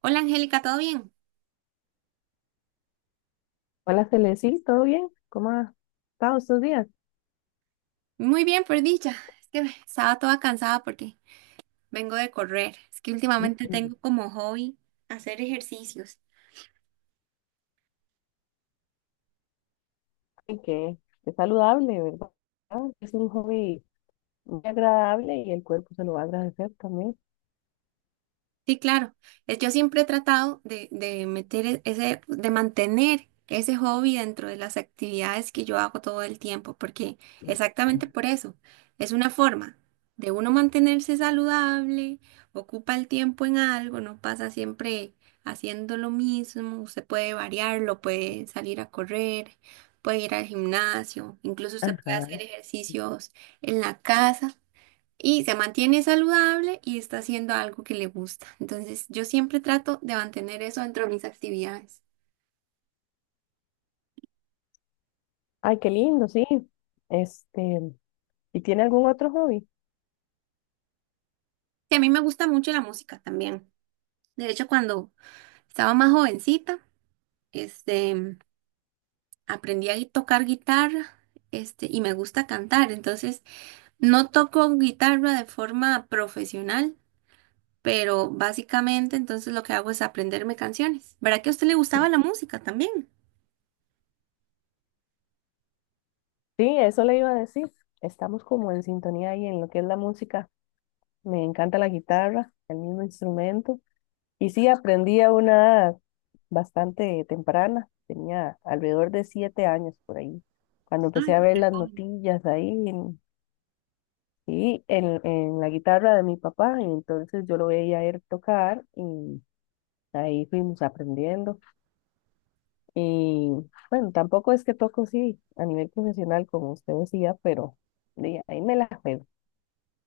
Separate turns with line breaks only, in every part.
Hola, Angélica, ¿todo bien?
Hola, Celesi, ¿todo bien? ¿Cómo ha estado estos días?
Muy bien, por dicha. Es que estaba toda cansada porque vengo de correr. Es que últimamente
Mm.
tengo como hobby hacer ejercicios.
Ay, que es saludable, ¿verdad? Es un hobby muy agradable y el cuerpo se lo va a agradecer también.
Sí, claro. Yo siempre he tratado de meter de mantener ese hobby dentro de las actividades que yo hago todo el tiempo, porque exactamente por eso es una forma de uno mantenerse saludable, ocupa el tiempo en algo, no pasa siempre haciendo lo mismo, usted puede variarlo, puede salir a correr, puede ir al gimnasio, incluso usted puede
Ajá.
hacer ejercicios en la casa y se mantiene saludable y está haciendo algo que le gusta. Entonces, yo siempre trato de mantener eso dentro de mis actividades.
Ay, qué lindo, sí. Este, ¿Y tiene algún otro hobby?
Y a mí me gusta mucho la música también. De hecho, cuando estaba más jovencita, este, aprendí a tocar guitarra, y me gusta cantar. Entonces, no toco guitarra de forma profesional, pero básicamente entonces lo que hago es aprenderme canciones. ¿Verdad que a usted le gustaba la música también?
Sí, eso le iba a decir. Estamos como en sintonía ahí en lo que es la música. Me encanta la guitarra, el mismo instrumento. Y sí, aprendí a una edad bastante temprana, tenía alrededor de 7 años por ahí, cuando empecé a ver las notillas ahí y en la guitarra de mi papá, y entonces yo lo veía a él tocar y ahí fuimos aprendiendo. Y bueno, tampoco es que toco, sí, a nivel profesional, como usted decía, pero de ahí me la juego,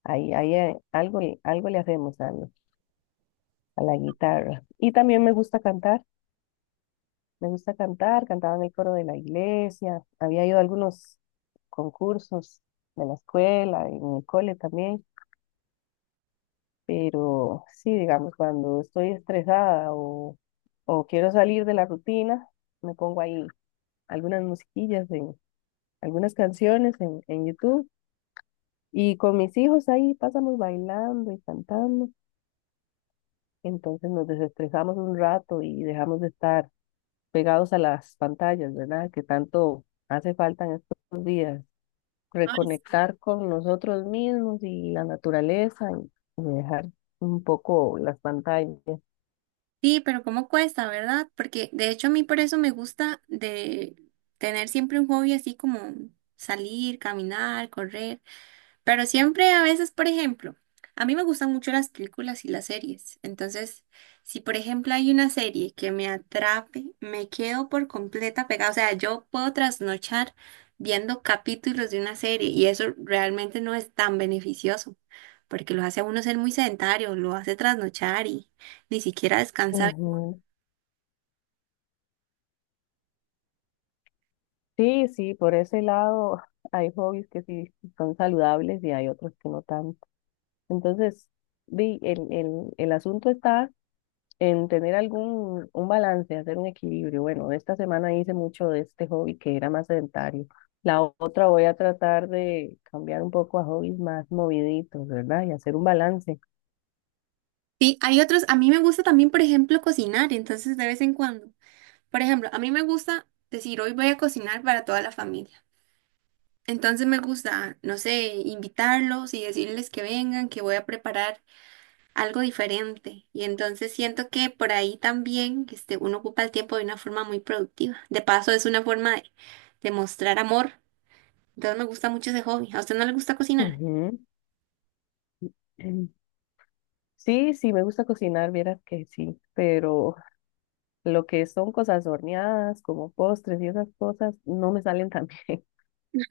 ahí algo le hacemos a la guitarra. Y también me gusta cantar. Me gusta cantar, cantaba en el coro de la iglesia, había ido a algunos concursos de la escuela, en el cole también, pero sí, digamos, cuando estoy estresada o quiero salir de la rutina, me pongo ahí algunas musiquillas, algunas canciones en YouTube y con mis hijos ahí pasamos bailando y cantando, entonces nos desestresamos un rato y dejamos de estar pegados a las pantallas, ¿verdad? Que tanto hace falta en estos días.
Ay,
Reconectar con nosotros mismos y la naturaleza y dejar un poco las pantallas.
sí, pero cómo cuesta, ¿verdad? Porque de hecho a mí por eso me gusta de tener siempre un hobby así como salir, caminar, correr. Pero siempre, a veces, por ejemplo, a mí me gustan mucho las películas y las series. Entonces, si por ejemplo hay una serie que me atrape, me quedo por completa pegada. O sea, yo puedo trasnochar viendo capítulos de una serie y eso realmente no es tan beneficioso, porque lo hace a uno ser muy sedentario, lo hace trasnochar y ni siquiera descansar.
Ujú. Sí, sí, por ese lado hay hobbies que sí son saludables y hay otros que no tanto. Entonces, di, el asunto está en tener algún un balance, hacer un equilibrio. Bueno, esta semana hice mucho de este hobby que era más sedentario. La otra voy a tratar de cambiar un poco a hobbies más moviditos, ¿verdad? Y hacer un balance.
Sí, hay otros, a mí me gusta también, por ejemplo, cocinar, entonces de vez en cuando. Por ejemplo, a mí me gusta decir, hoy voy a cocinar para toda la familia. Entonces me gusta, no sé, invitarlos y decirles que vengan, que voy a preparar algo diferente. Y entonces siento que por ahí también uno ocupa el tiempo de una forma muy productiva. De paso, es una forma de mostrar amor. Entonces me gusta mucho ese hobby. ¿A usted no le gusta cocinar?
Ujú. Sí, sí, me gusta cocinar, vieras que sí, pero lo que son cosas horneadas, como postres y esas cosas, no me salen tan bien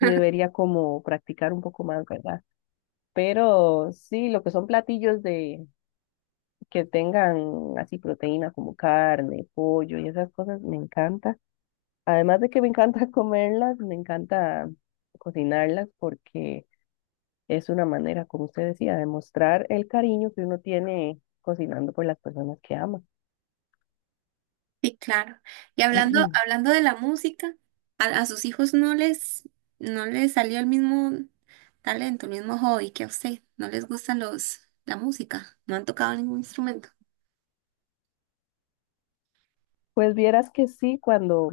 y debería como practicar un poco más, ¿verdad? Pero sí, lo que son platillos de que tengan así proteína como carne, pollo y esas cosas, me encanta. Además de que me encanta comerlas, me encanta cocinarlas porque es una manera, como usted decía, de mostrar el cariño que uno tiene cocinando por las personas que ama.
Sí, claro. Y hablando, hablando de la música, a sus hijos no les salió el mismo talento, el mismo hobby que a usted. No les gustan los, la música. No han tocado ningún instrumento.
Pues vieras que sí, cuando,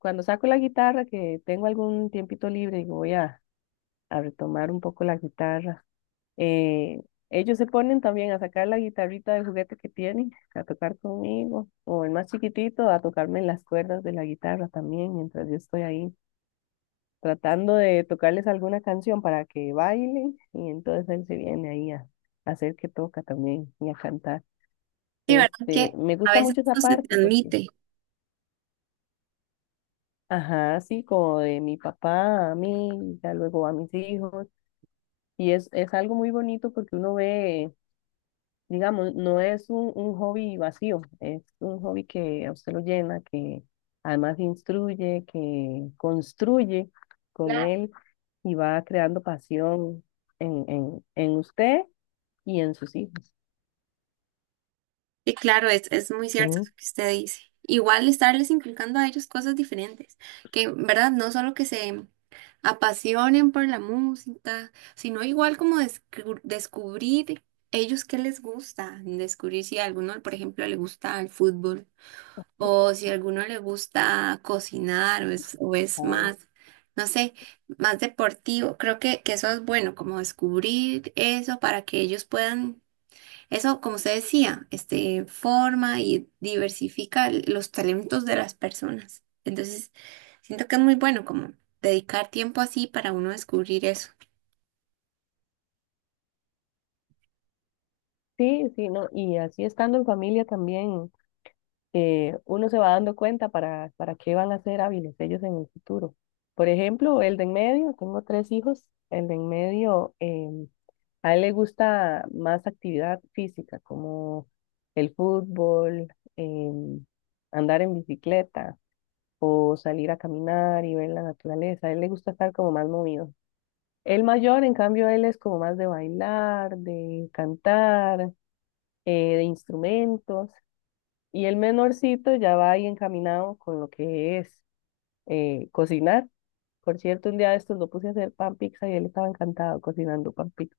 cuando saco la guitarra, que tengo algún tiempito libre y voy a retomar un poco la guitarra, eh, ellos se ponen también a sacar la guitarrita de juguete que tienen, a tocar conmigo, o el más chiquitito, a tocarme las cuerdas de la guitarra también, mientras yo estoy ahí tratando de tocarles alguna canción para que bailen, y entonces él se viene ahí a hacer que toca también y a cantar.
Sí, ¿verdad? Que
Me
a
gusta
veces
mucho
no
esa
se
parte porque
transmite.
Ajá, sí, como de mi papá a mí, ya luego a mis hijos. Y es algo muy bonito porque uno ve, digamos, no es un, hobby vacío, es un hobby que a usted lo llena, que además instruye, que construye con
Claro.
él y va creando pasión en usted y en sus hijos.
Sí, claro, es muy
Sí,
cierto lo que usted dice. Igual estarles inculcando a ellos cosas diferentes, que, ¿verdad? No solo que se apasionen por la música, sino igual como descubrir ellos qué les gusta, descubrir si a alguno, por ejemplo, le gusta el fútbol. O si a alguno le gusta cocinar o es
ah,
más, no sé, más deportivo, creo que eso es bueno, como descubrir eso para que ellos puedan, eso, como usted decía, forma y diversifica los talentos de las personas. Entonces, siento que es muy bueno como dedicar tiempo así para uno descubrir eso.
sí, sí, no, y así estando en familia también. Uno se va dando cuenta para qué van a ser hábiles ellos en el futuro. Por ejemplo, el de en medio, tengo tres hijos, el de en medio, a él le gusta más actividad física, como el fútbol, em, andar en bicicleta o salir a caminar y ver la naturaleza. A él le gusta estar como más movido. El mayor, en cambio, él es como más de bailar, de cantar, de instrumentos. Y el menorcito ya va ahí encaminado con lo que es cocinar. Por cierto, un día de estos lo puse a hacer pan pizza y él estaba encantado cocinando pan pizza.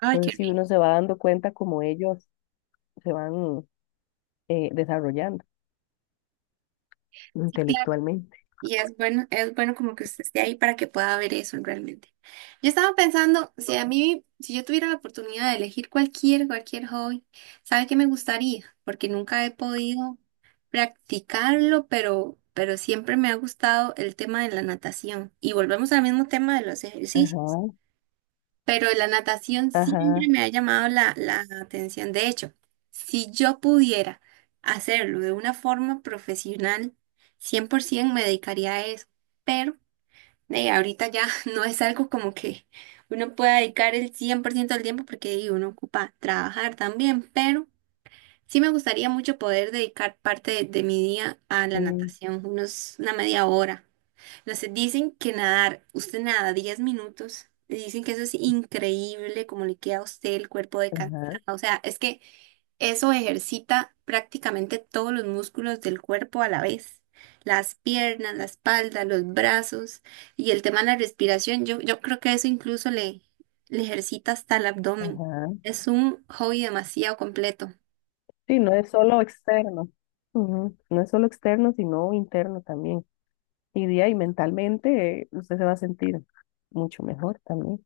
Ay, qué
Entonces, si
rico.
uno se va dando cuenta como ellos se van desarrollando
Sí, claro.
intelectualmente.
Y es bueno como que usted esté ahí para que pueda ver eso realmente. Yo estaba pensando, si yo tuviera la oportunidad de elegir cualquier hobby, ¿sabe qué me gustaría? Porque nunca he podido practicarlo, pero siempre me ha gustado el tema de la natación. Y volvemos al mismo tema de los ejercicios,
Ajá,
pero la natación siempre
ajá,
me ha llamado la atención. De hecho, si yo pudiera hacerlo de una forma profesional, 100% me dedicaría a eso, pero ahorita ya no es algo como que uno pueda dedicar el 100% del tiempo porque uno ocupa trabajar también, pero sí me gustaría mucho poder dedicar parte de mi día a la
sí,
natación, una media hora. No sé, dicen que nadar, usted nada 10 minutos, y dicen que eso es increíble, como le queda a usted el cuerpo de cansada.
ajá,
O sea, es que eso ejercita prácticamente todos los músculos del cuerpo a la vez. Las piernas, la espalda, los brazos y el tema de la respiración. Yo creo que eso incluso le ejercita hasta el abdomen.
ajá.
Es un hobby demasiado completo.
Sí, no es solo externo. Ujú, no es solo externo, sino interno también. Y día y mentalmente usted se va a sentir mucho mejor también.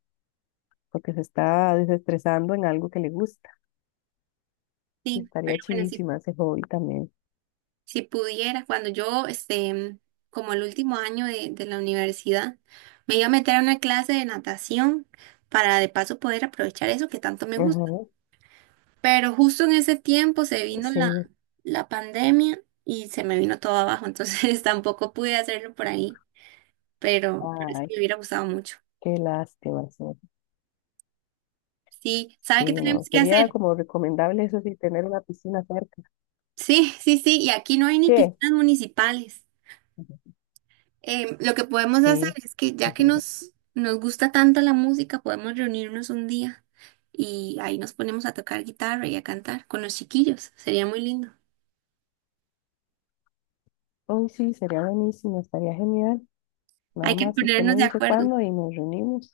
Porque se está desestresando en algo que le gusta.
Sí, pero
Estaría
bueno, si
chivísima ese hobby también.
Si pudieras, cuando yo, como el último año de la universidad, me iba a meter a una clase de natación para de paso poder aprovechar eso que tanto me
Ajá,
gusta. Pero justo en ese tiempo se vino
sí,
la pandemia y se me vino todo abajo, entonces tampoco pude hacerlo por ahí, pero sí
ay,
me hubiera gustado mucho.
qué lástima. Sí,
Sí, ¿sabe
sí,
qué tenemos
no,
que
sería
hacer?
como recomendable eso sí, tener una piscina cerca.
Sí, sí, sí, y aquí no hay ni
¿Qué?
piscinas municipales. Em, lo que podemos hacer
Sí.
es que ya que nos gusta tanto la música, podemos reunirnos un día y ahí nos ponemos a tocar guitarra y a cantar con los chiquillos. Sería muy lindo.
Uy, sí, sería buenísimo, estaría genial. Nada
Hay que
más usted
ponernos
me
de
dice
acuerdo.
cuándo y nos reunimos.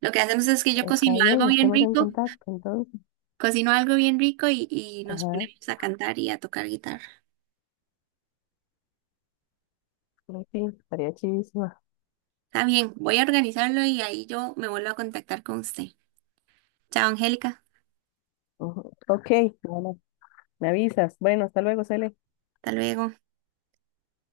Lo que hacemos es que yo
Está bien, estemos en contacto entonces.
cocino algo bien rico y nos
Ajá,
ponemos a cantar y a tocar guitarra.
sí, sí, estaría chidísima.
Está bien, voy a organizarlo y ahí yo me vuelvo a contactar con usted. Chao, Angélica.
Ujú. Ok, bueno, me avisas. Bueno, hasta luego, Cele.
Hasta luego.